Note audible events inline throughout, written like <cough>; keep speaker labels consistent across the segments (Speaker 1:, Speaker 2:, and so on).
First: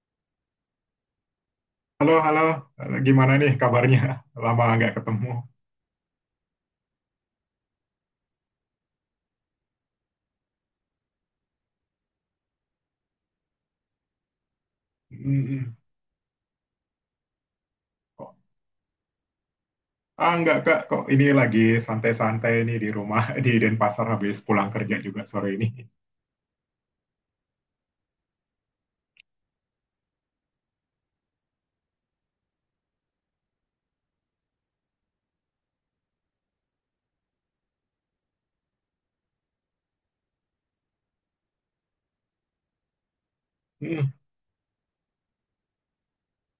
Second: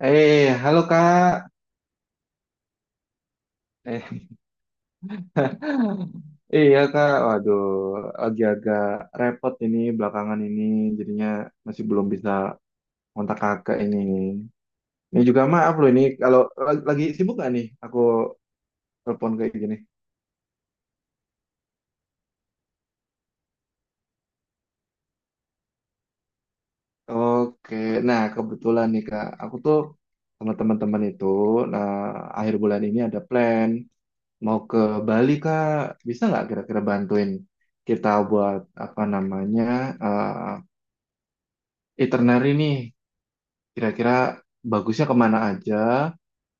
Speaker 1: Eh, halo Kak.
Speaker 2: Halo, halo. Gimana nih kabarnya?
Speaker 1: Eh,
Speaker 2: <laughs> Lama nggak ketemu.
Speaker 1: <laughs> iya Kak. Waduh, lagi agak repot ini belakangan ini. Jadinya masih belum bisa kontak Kakak ini. Ini juga maaf
Speaker 2: Mm-mm.
Speaker 1: loh ini kalau lagi sibuk gak nih aku
Speaker 2: Kok-
Speaker 1: telepon kayak gini.
Speaker 2: Ah, nggak, Kak. Kok ini lagi santai-santai nih di rumah <laughs> di Denpasar habis pulang kerja juga sore ini.
Speaker 1: Oke, nah kebetulan nih Kak, aku tuh sama teman-teman itu, nah akhir bulan ini ada plan mau ke Bali Kak, bisa nggak kira-kira bantuin kita buat apa namanya eh, itinerary nih
Speaker 2: Mm,
Speaker 1: kira-kira bagusnya kemana aja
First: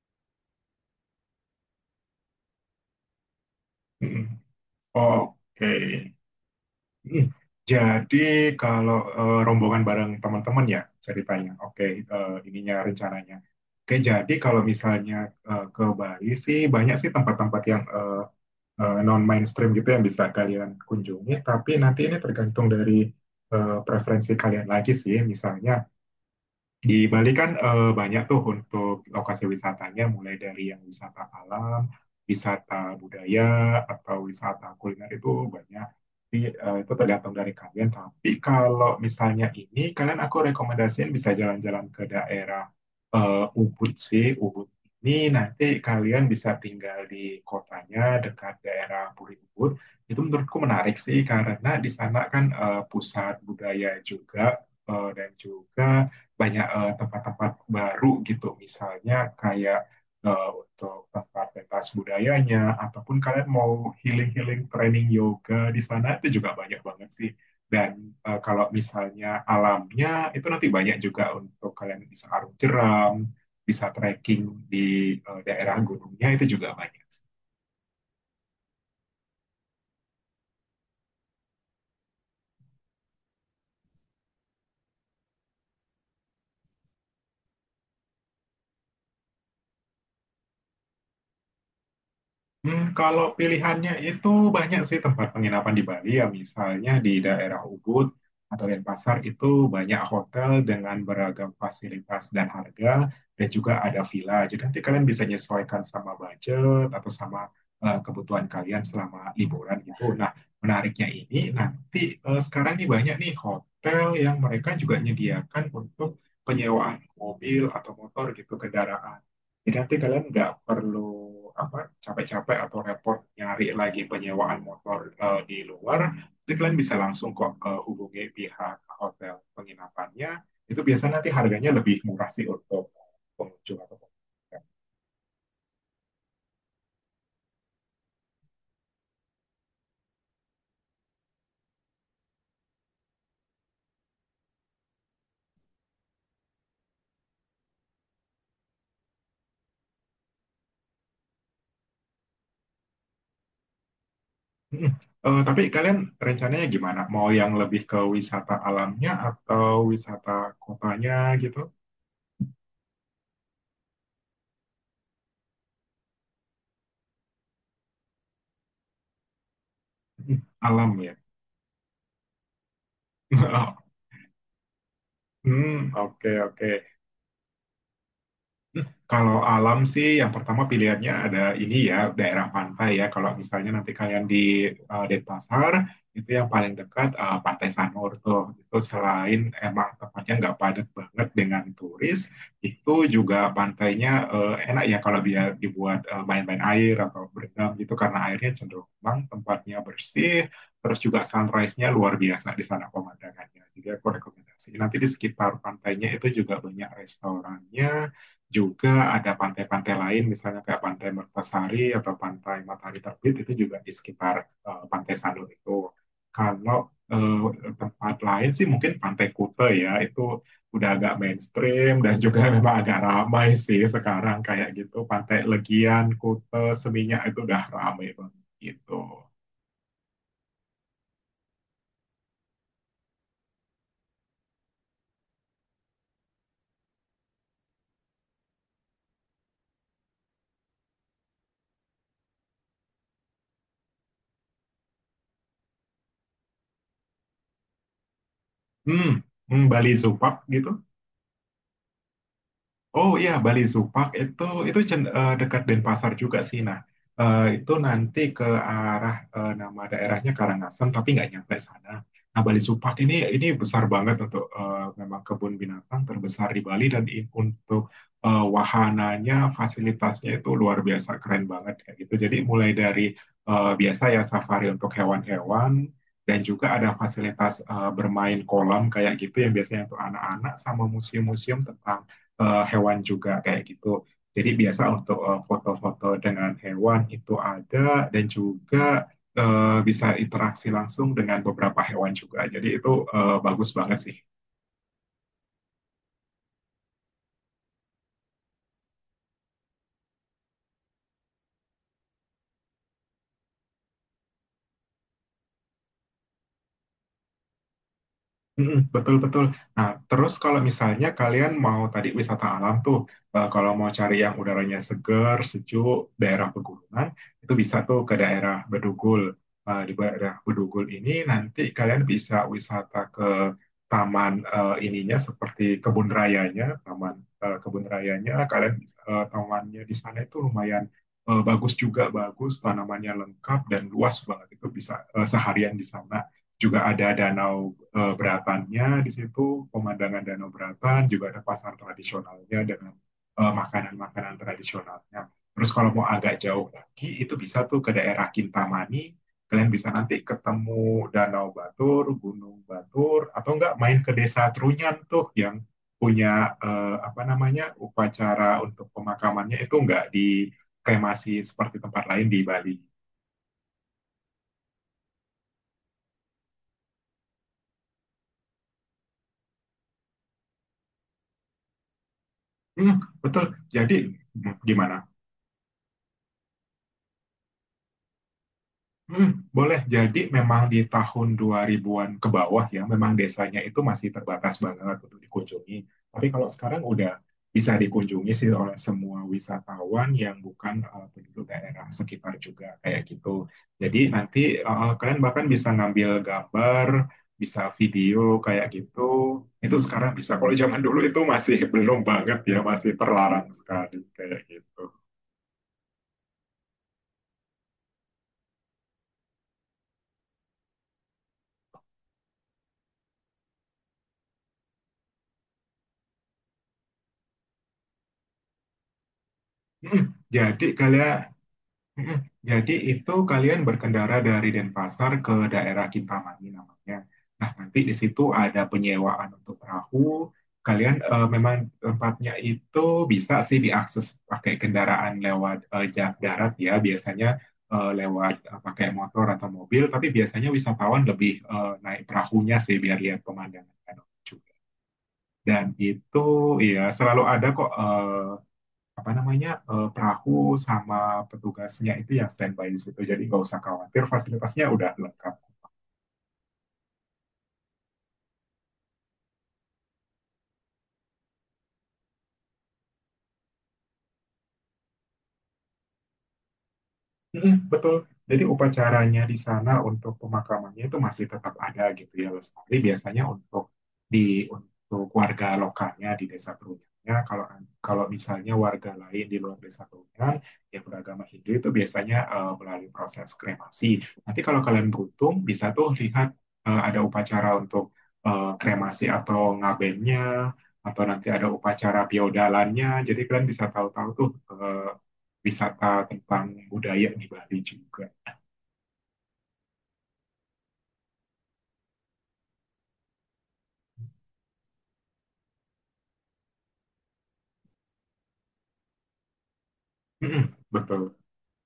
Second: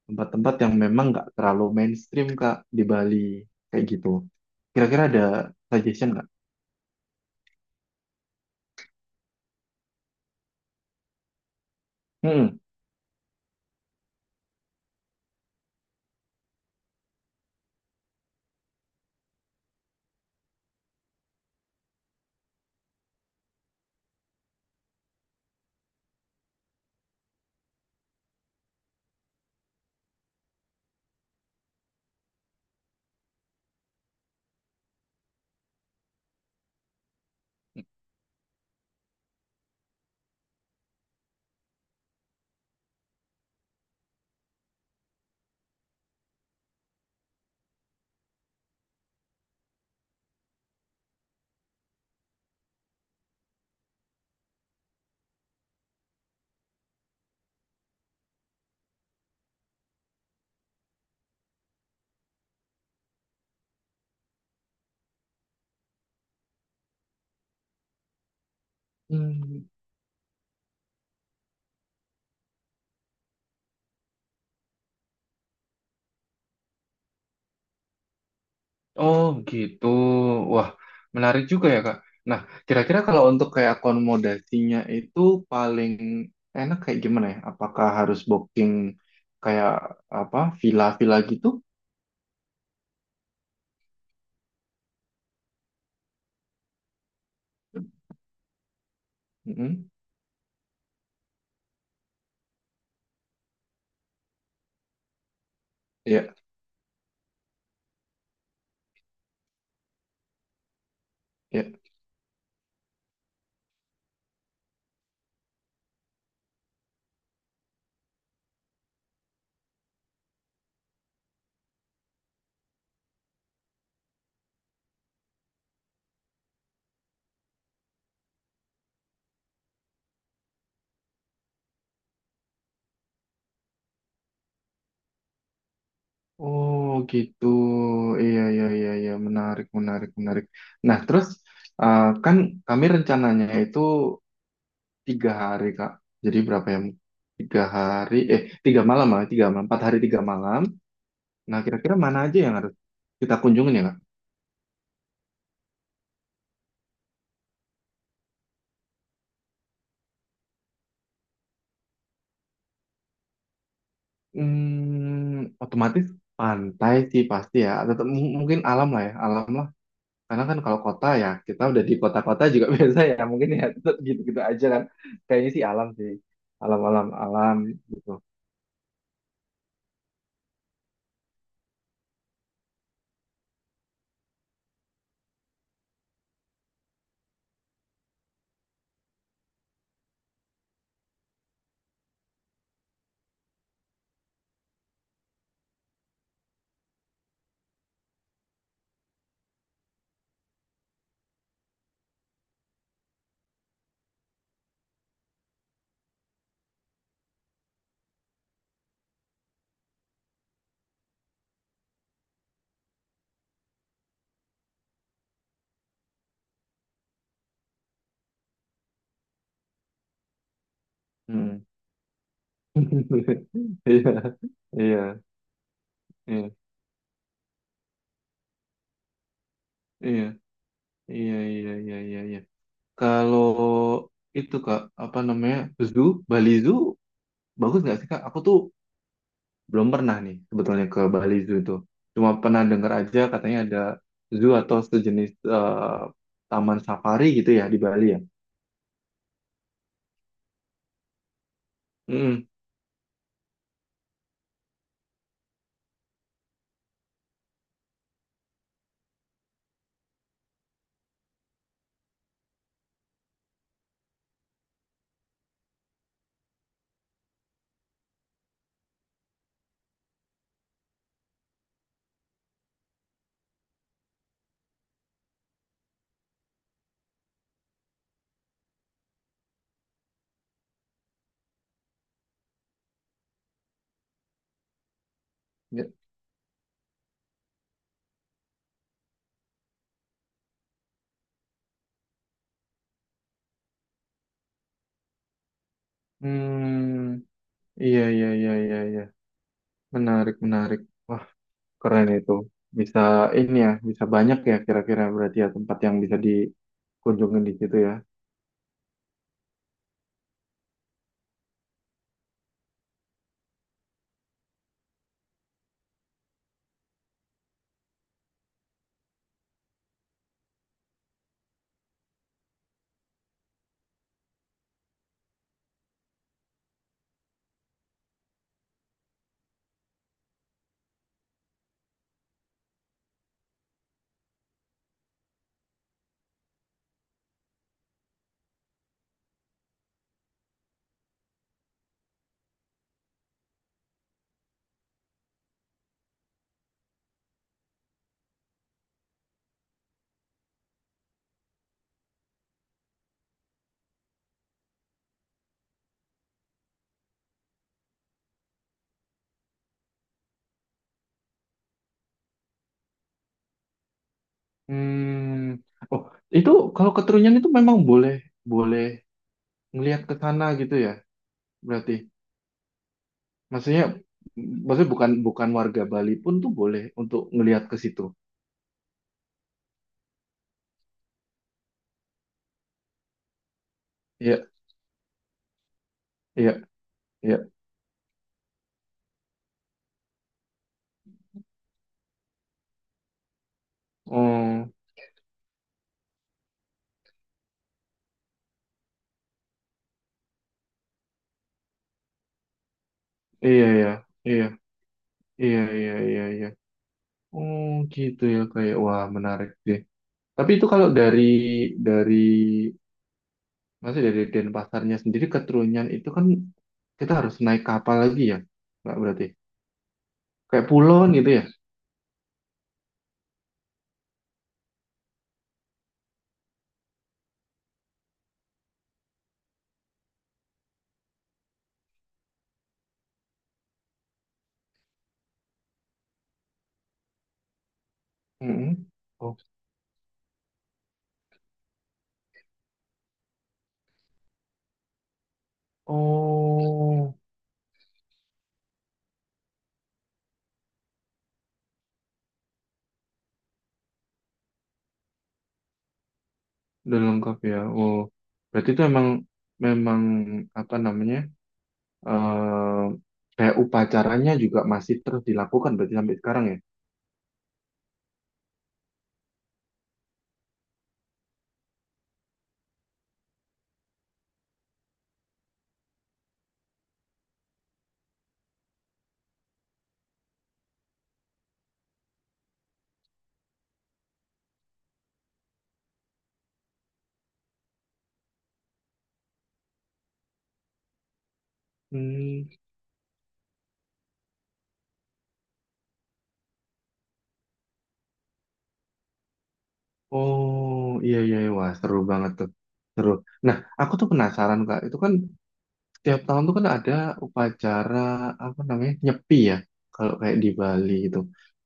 Speaker 1: tempat-tempat yang memang nggak terlalu mainstream Kak di Bali kayak gitu.
Speaker 2: mm-mm.
Speaker 1: Kira-kira ada
Speaker 2: Oke.
Speaker 1: suggestion nggak?
Speaker 2: Mm. Jadi kalau rombongan bareng teman-teman ya ceritanya. Oke,
Speaker 1: Hmm.
Speaker 2: ininya rencananya. Oke, jadi kalau misalnya ke Bali sih banyak sih tempat-tempat yang non mainstream gitu yang bisa kalian kunjungi. Tapi nanti ini tergantung dari preferensi kalian lagi sih. Misalnya di Bali kan banyak tuh untuk lokasi wisatanya, mulai dari yang wisata alam, wisata budaya, atau wisata kuliner itu banyak. Jadi, itu tergantung dari kalian. Tapi kalau misalnya ini, kalian aku rekomendasiin bisa jalan-jalan ke daerah Ubud sih. Ubud ini nanti kalian bisa tinggal di kotanya dekat daerah Puri Ubud. Itu menurutku menarik sih karena di sana kan pusat budaya juga dan juga banyak tempat-tempat baru gitu, misalnya kayak untuk tempat pentas budayanya, ataupun kalian mau healing-healing training yoga di sana itu juga banyak banget sih. Dan kalau misalnya
Speaker 1: Hmm.
Speaker 2: alamnya itu nanti banyak juga untuk kalian bisa arung jeram, bisa trekking di daerah gunungnya itu juga banyak.
Speaker 1: Oh gitu. Wah, menarik juga ya, Kak. Nah, kira-kira kalau untuk kayak akomodasinya itu paling enak kayak gimana ya? Apakah harus booking kayak apa villa-villa gitu?
Speaker 2: Hmm, kalau pilihannya itu banyak sih tempat penginapan di Bali ya misalnya di daerah Ubud atau Denpasar itu
Speaker 1: Hmm. Mm.
Speaker 2: banyak hotel dengan beragam fasilitas dan harga dan juga ada villa. Jadi nanti kalian bisa menyesuaikan sama
Speaker 1: Ya,
Speaker 2: budget atau sama kebutuhan kalian selama liburan gitu. Nah, menariknya ini
Speaker 1: ya.
Speaker 2: nanti sekarang nih banyak nih hotel yang mereka juga menyediakan untuk penyewaan mobil atau motor gitu kendaraan. Jadi nanti kalian nggak perlu apa capek-capek atau repot nyari lagi penyewaan motor di luar. Jadi kalian bisa langsung kok hubungi pihak hotel penginapannya. Itu biasanya nanti harganya lebih murah sih untuk pengunjung atau pengunjung.
Speaker 1: Oh gitu, iya iya iya iya, menarik menarik menarik. Nah terus kan kami rencananya itu tiga hari Kak, jadi berapa ya? Tiga hari, eh tiga malam lah, tiga malam, empat hari tiga malam. Nah kira-kira mana aja yang harus kita kunjungin ya Kak?
Speaker 2: Mm. Tapi kalian rencananya gimana? Mau yang lebih ke wisata alamnya atau wisata kotanya gitu?
Speaker 1: Hmm, otomatis pantai sih pasti ya, atau mungkin alam lah ya, alam lah.
Speaker 2: Mm,
Speaker 1: Karena kan kalau
Speaker 2: alam
Speaker 1: kota
Speaker 2: ya.
Speaker 1: ya, kita udah di kota-kota juga <laughs> biasa ya, mungkin ya
Speaker 2: <laughs>
Speaker 1: tetep gitu-gitu aja kan. Kayaknya sih alam
Speaker 2: Hmm,
Speaker 1: sih,
Speaker 2: oke oke.
Speaker 1: alam-alam alam gitu.
Speaker 2: Hmm, kalau alam sih yang pertama pilihannya ada ini ya daerah pantai ya. Kalau misalnya nanti kalian di Denpasar itu yang paling dekat Pantai Sanur tuh. Itu selain emang tempatnya nggak padat banget dengan turis, itu juga pantainya enak ya kalau dia dibuat main-main air atau berenang gitu karena airnya cenderung tenang, tempatnya bersih, terus juga sunrise-nya luar biasa di sana pemandangannya. Jadi aku rekomendasi. Nanti di sekitar pantainya itu juga banyak restorannya juga ada pantai-pantai lain, misalnya kayak Pantai Mertasari atau Pantai Matahari Terbit itu juga di sekitar Pantai Sanur itu. Kalau tempat lain sih mungkin Pantai Kuta ya, itu udah agak
Speaker 1: Hmm.
Speaker 2: mainstream dan juga <laughs> memang agak ramai sih sekarang
Speaker 1: <laughs>
Speaker 2: kayak gitu.
Speaker 1: Iya,
Speaker 2: Pantai Legian, Kuta, Seminyak itu udah ramai banget gitu.
Speaker 1: iya, iya, iya, iya, iya, iya, iya, iya. Kalau itu Kak, apa namanya, zoo, Bali Zoo, bagus nggak sih Kak? Aku tuh belum pernah nih sebetulnya ke Bali Zoo itu. Cuma pernah dengar aja katanya ada zoo atau sejenis eh, taman safari gitu ya di Bali ya.
Speaker 2: Hmm, hmm, Bali Zupak gitu.
Speaker 1: Hmm.
Speaker 2: Oh iya, Bali Zupak itu dekat Denpasar juga sih. Nah, itu nanti ke arah nama daerahnya Karangasem, tapi nggak nyampe sana. Nah, Bali Zupak ini besar banget untuk memang kebun binatang terbesar di Bali dan untuk wahananya, fasilitasnya itu luar biasa keren banget kayak gitu. Jadi mulai dari biasa ya safari untuk hewan-hewan dan juga ada fasilitas bermain kolam kayak gitu yang biasanya untuk anak-anak sama museum-museum tentang hewan juga kayak gitu. Jadi biasa untuk foto-foto dengan hewan itu ada dan juga bisa interaksi langsung dengan beberapa hewan juga. Jadi itu bagus banget sih.
Speaker 1: Hmm, iya iya iya iya iya. Menarik menarik. Wah, keren itu. Bisa ini ya, bisa banyak ya kira-kira berarti ya tempat yang bisa dikunjungi di situ ya.
Speaker 2: Mm, betul, betul. Nah, terus kalau misalnya kalian mau tadi wisata alam tuh, kalau mau cari yang udaranya seger, sejuk, daerah pegunungan, itu bisa tuh ke daerah Bedugul. Di daerah Bedugul ini nanti kalian bisa wisata ke taman ininya seperti kebun rayanya, taman kebun rayanya, kalian bisa, tamannya di sana itu lumayan bagus juga, bagus, tanamannya lengkap dan luas banget. Itu bisa seharian di sana juga ada danau beratannya di situ, pemandangan danau beratan, juga ada pasar tradisionalnya dengan makanan-makanan tradisionalnya. Terus kalau mau agak jauh lagi, itu bisa tuh ke daerah Kintamani, kalian bisa nanti ketemu Danau Batur, Gunung Batur, atau enggak main ke Desa Trunyan tuh yang punya apa namanya upacara untuk pemakamannya itu enggak dikremasi seperti tempat lain di Bali.
Speaker 1: Hmm. Oh, itu kalau ke Trunyan itu memang boleh boleh ngelihat ke sana gitu ya. Berarti
Speaker 2: Hmm, betul.
Speaker 1: maksudnya
Speaker 2: Jadi hmm,
Speaker 1: maksudnya
Speaker 2: gimana.
Speaker 1: bukan bukan warga Bali pun tuh boleh untuk ngelihat ke situ.
Speaker 2: Mhm, boleh. Jadi memang di tahun 2000-an ke bawah ya, memang desanya itu masih
Speaker 1: Iya,
Speaker 2: terbatas banget untuk dikunjungi. Tapi kalau
Speaker 1: iya,
Speaker 2: sekarang udah
Speaker 1: iya.
Speaker 2: bisa dikunjungi sih oleh semua wisatawan yang bukan penduduk daerah sekitar juga kayak gitu. Jadi nanti
Speaker 1: Oh,
Speaker 2: kalian bahkan bisa ngambil gambar, bisa video kayak gitu. Itu sekarang bisa. Kalau zaman dulu itu masih <laughs> belum banget ya, masih terlarang
Speaker 1: iya iya.
Speaker 2: sekali kayak
Speaker 1: Iya,
Speaker 2: gitu.
Speaker 1: iya iya iya iya. Oh, gitu ya kayak wah menarik sih. Tapi itu kalau dari dari masih dari Denpasarnya sendiri ke Trunyan itu kan kita harus naik kapal lagi ya, nggak berarti
Speaker 2: Mhm, jadi
Speaker 1: kayak pulau kan
Speaker 2: kalian.
Speaker 1: gitu ya?
Speaker 2: Mm-mm. Jadi itu kalian berkendara dari Denpasar ke daerah Kintamani namanya. Nah, nanti di situ ada penyewaan untuk perahu. Kalian memang tempatnya itu bisa sih diakses pakai kendaraan lewat jalan darat ya, biasanya
Speaker 1: Mm-mm.
Speaker 2: pakai motor
Speaker 1: Oh,
Speaker 2: atau mobil, tapi biasanya wisatawan lebih naik perahunya sih biar lihat pemandangan danau juga. Dan itu ya
Speaker 1: oh,
Speaker 2: selalu ada kok apa namanya perahu sama petugasnya itu yang standby di situ jadi nggak usah khawatir fasilitasnya udah lengkap.
Speaker 1: udah lengkap ya. Oh, berarti itu emang memang apa namanya eh kayak upacaranya juga masih terus dilakukan berarti sampai sekarang ya?
Speaker 2: Mm-mm, betul. Jadi upacaranya di sana untuk pemakamannya itu masih tetap ada gitu ya lestari biasanya untuk di untuk warga lokalnya di desa Trunyannya. Kalau kalau misalnya warga lain di luar desa Trunyan yang beragama Hindu itu biasanya melalui proses kremasi. Nanti kalau kalian beruntung bisa tuh lihat ada upacara untuk kremasi atau ngabennya atau nanti ada upacara
Speaker 1: Hmm.
Speaker 2: biodalannya. Jadi kalian bisa tahu-tahu tuh wisata tentang budaya di Bali juga.
Speaker 1: Oh, iya iya, iya. Wah seru banget tuh, seru. Nah, aku tuh penasaran Kak, itu kan tiap tahun tuh kan ada upacara apa namanya nyepi ya kalau kayak di Bali
Speaker 2: Betul.
Speaker 1: itu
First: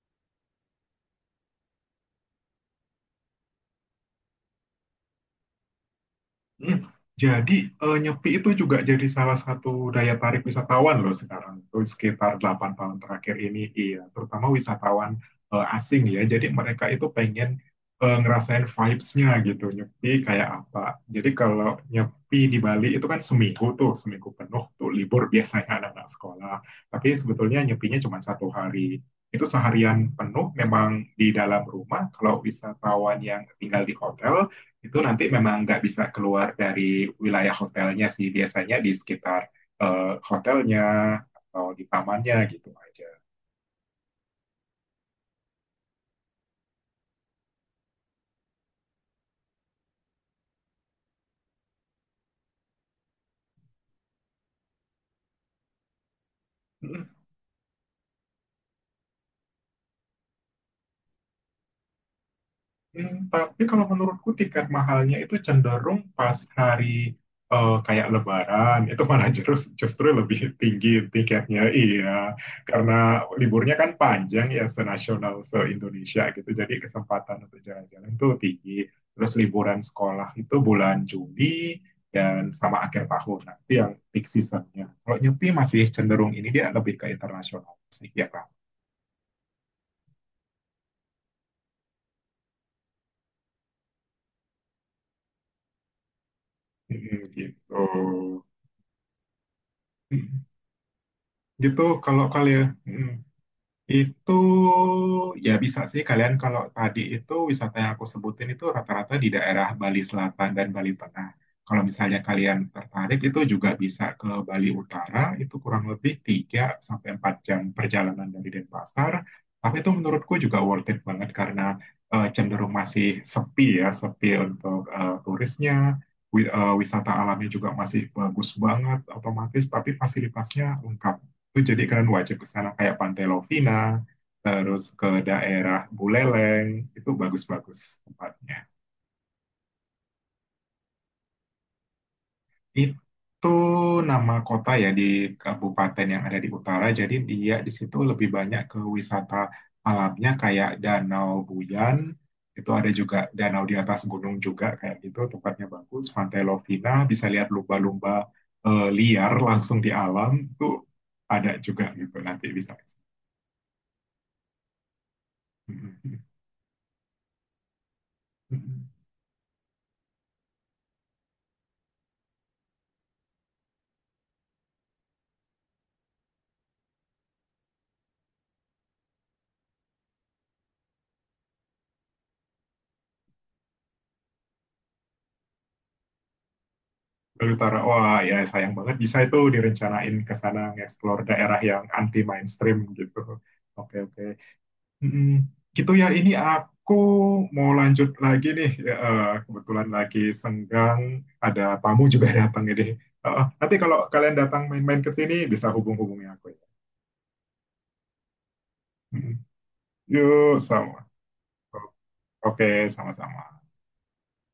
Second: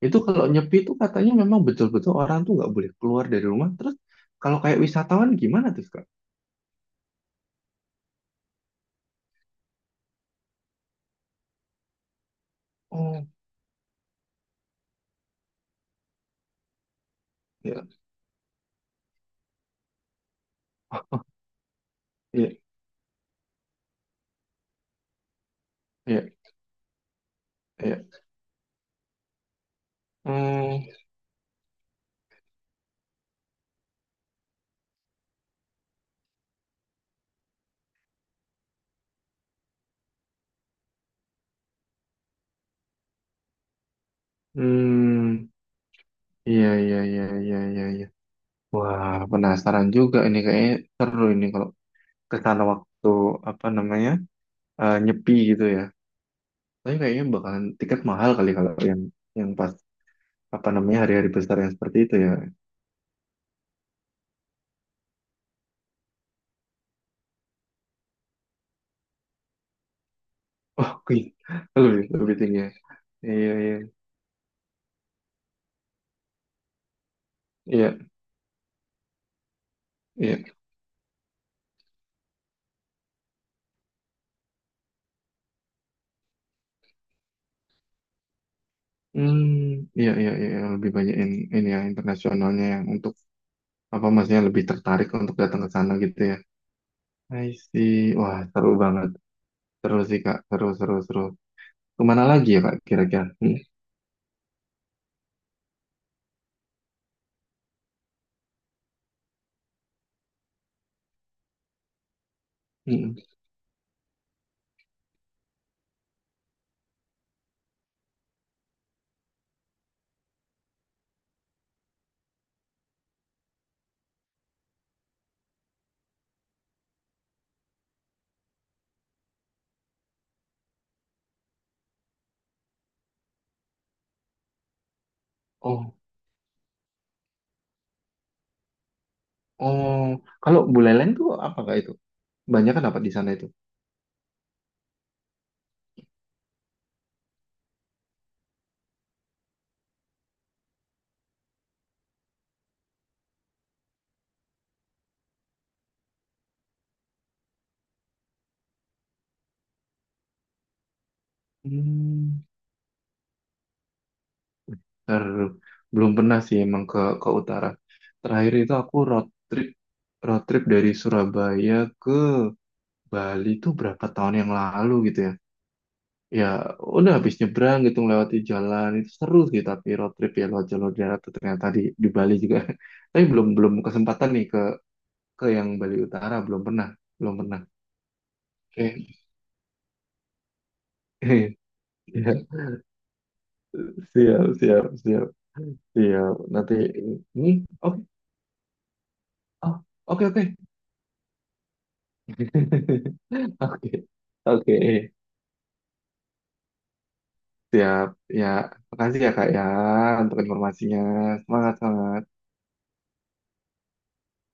Speaker 1: itu kalau nyepi itu katanya memang betul-betul orang tuh nggak boleh keluar dari rumah terus kalau kayak wisatawan gimana tuh kak.
Speaker 2: Hmm. Jadi Nyepi itu juga jadi salah satu daya tarik wisatawan loh sekarang. Itu sekitar 8 tahun
Speaker 1: Oh
Speaker 2: terakhir ini, iya, terutama wisatawan asing ya. Jadi mereka itu pengen
Speaker 1: ya.
Speaker 2: ngerasain vibes-nya gitu, Nyepi kayak apa. Jadi kalau
Speaker 1: <laughs>
Speaker 2: Nyepi
Speaker 1: Iya
Speaker 2: di Bali itu kan seminggu tuh, seminggu penuh tuh libur biasanya anak-anak
Speaker 1: iya
Speaker 2: sekolah. Tapi sebetulnya Nyepinya
Speaker 1: iya.
Speaker 2: cuma satu hari. Itu seharian penuh
Speaker 1: Hmm.
Speaker 2: memang di dalam rumah. Kalau wisatawan yang tinggal di hotel, itu nanti memang nggak bisa keluar dari wilayah hotelnya sih biasanya di sekitar hotelnya atau di tamannya gitu aja.
Speaker 1: Hmm, iya iya iya iya iya iya, wah penasaran juga ini kayaknya seru ini kalau ke sana waktu apa namanya nyepi gitu ya, tapi
Speaker 2: Hmm.
Speaker 1: kayaknya bakalan tiket mahal kali kalau yang pas apa namanya hari-hari besar yang seperti itu ya.
Speaker 2: Hmm, tapi kalau menurutku tiket mahalnya itu cenderung pas hari kayak Lebaran itu malah justru justru lebih
Speaker 1: Oh,
Speaker 2: tinggi
Speaker 1: Queen.
Speaker 2: tiketnya
Speaker 1: <laughs> Lebih
Speaker 2: iya
Speaker 1: lebih tinggi. Ya.
Speaker 2: karena
Speaker 1: Iya, iya.
Speaker 2: liburnya kan panjang ya senasional se Indonesia gitu jadi kesempatan untuk
Speaker 1: Iya,
Speaker 2: jalan-jalan itu tinggi terus liburan sekolah
Speaker 1: iya.
Speaker 2: itu bulan Juli dan sama akhir tahun nanti yang peak seasonnya kalau nyepi masih cenderung ini dia lebih ke internasional sih ya kan.
Speaker 1: Hmm, iya, iya, iya, lebih banyak ini ya internasionalnya yang untuk apa maksudnya lebih tertarik untuk datang ke sana gitu ya.
Speaker 2: Mm,
Speaker 1: I
Speaker 2: gitu.
Speaker 1: see. Wah, seru banget. Seru sih, Kak.
Speaker 2: Mm.
Speaker 1: Seru, seru, seru.
Speaker 2: Gitu
Speaker 1: Kemana
Speaker 2: kalau
Speaker 1: lagi ya,
Speaker 2: kalian.
Speaker 1: Kak, kira-kira? Hmm,
Speaker 2: Itu ya bisa sih kalian kalau tadi itu wisata yang aku sebutin itu rata-rata di daerah Bali Selatan dan Bali Tengah. Kalau misalnya kalian
Speaker 1: hmm.
Speaker 2: tertarik
Speaker 1: Hmm.
Speaker 2: itu juga bisa ke Bali Utara, itu kurang lebih 3 sampai 4 jam perjalanan dari Denpasar. Tapi itu menurutku juga worth it banget karena cenderung masih sepi ya, sepi untuk turisnya. Wisata alamnya juga masih bagus banget otomatis, tapi fasilitasnya lengkap itu jadi kalian wajib ke sana kayak Pantai Lovina, terus ke daerah
Speaker 1: Oh,
Speaker 2: Buleleng, itu bagus-bagus tempatnya.
Speaker 1: oh. Kalau Buleleng tuh apa, Kak, itu? Banyak kan apa di sana itu?
Speaker 2: Itu nama kota ya di kabupaten yang ada di utara, jadi dia di situ lebih banyak ke wisata alamnya kayak Danau Buyan, itu ada juga danau di atas gunung juga kayak gitu, tempatnya bagus. Pantai Lovina bisa lihat lumba-lumba liar langsung di alam, itu ada juga gitu
Speaker 1: Hmm.
Speaker 2: nanti bisa.
Speaker 1: Ter, belum pernah sih emang ke utara. Terakhir itu aku
Speaker 2: <laughs>
Speaker 1: road trip dari Surabaya ke Bali tuh berapa tahun yang lalu gitu ya. Ya udah habis nyebrang gitu melewati jalan itu seru sih tapi road trip ya lewat jalur darat tuh ternyata di Bali juga. <laughs> Tapi belum belum kesempatan nih ke yang Bali Utara, belum
Speaker 2: Bali
Speaker 1: pernah.
Speaker 2: Utara. Wah, ya sayang banget
Speaker 1: Oke.
Speaker 2: bisa itu direncanain ke sana nge-explore daerah
Speaker 1: <laughs>
Speaker 2: yang anti
Speaker 1: Ya,
Speaker 2: mainstream gitu. Oke, oke.
Speaker 1: siap
Speaker 2: Mm, gitu ya ini
Speaker 1: siap nanti
Speaker 2: aku
Speaker 1: ini,
Speaker 2: mau
Speaker 1: oke
Speaker 2: lanjut lagi nih. Ya,
Speaker 1: oh,
Speaker 2: kebetulan lagi
Speaker 1: oke oke.
Speaker 2: senggang, ada tamu juga <laughs> datang ini.
Speaker 1: <laughs>
Speaker 2: Eh, nanti
Speaker 1: Oke,
Speaker 2: kalau kalian datang
Speaker 1: oke,
Speaker 2: main-main ke sini bisa hubung-hubungi aku ya.
Speaker 1: siap. Ya, makasih ya
Speaker 2: Mm,
Speaker 1: Kak ya untuk
Speaker 2: yuk,
Speaker 1: informasinya.
Speaker 2: sama.
Speaker 1: Semangat, semangat.
Speaker 2: Oke, sama-sama.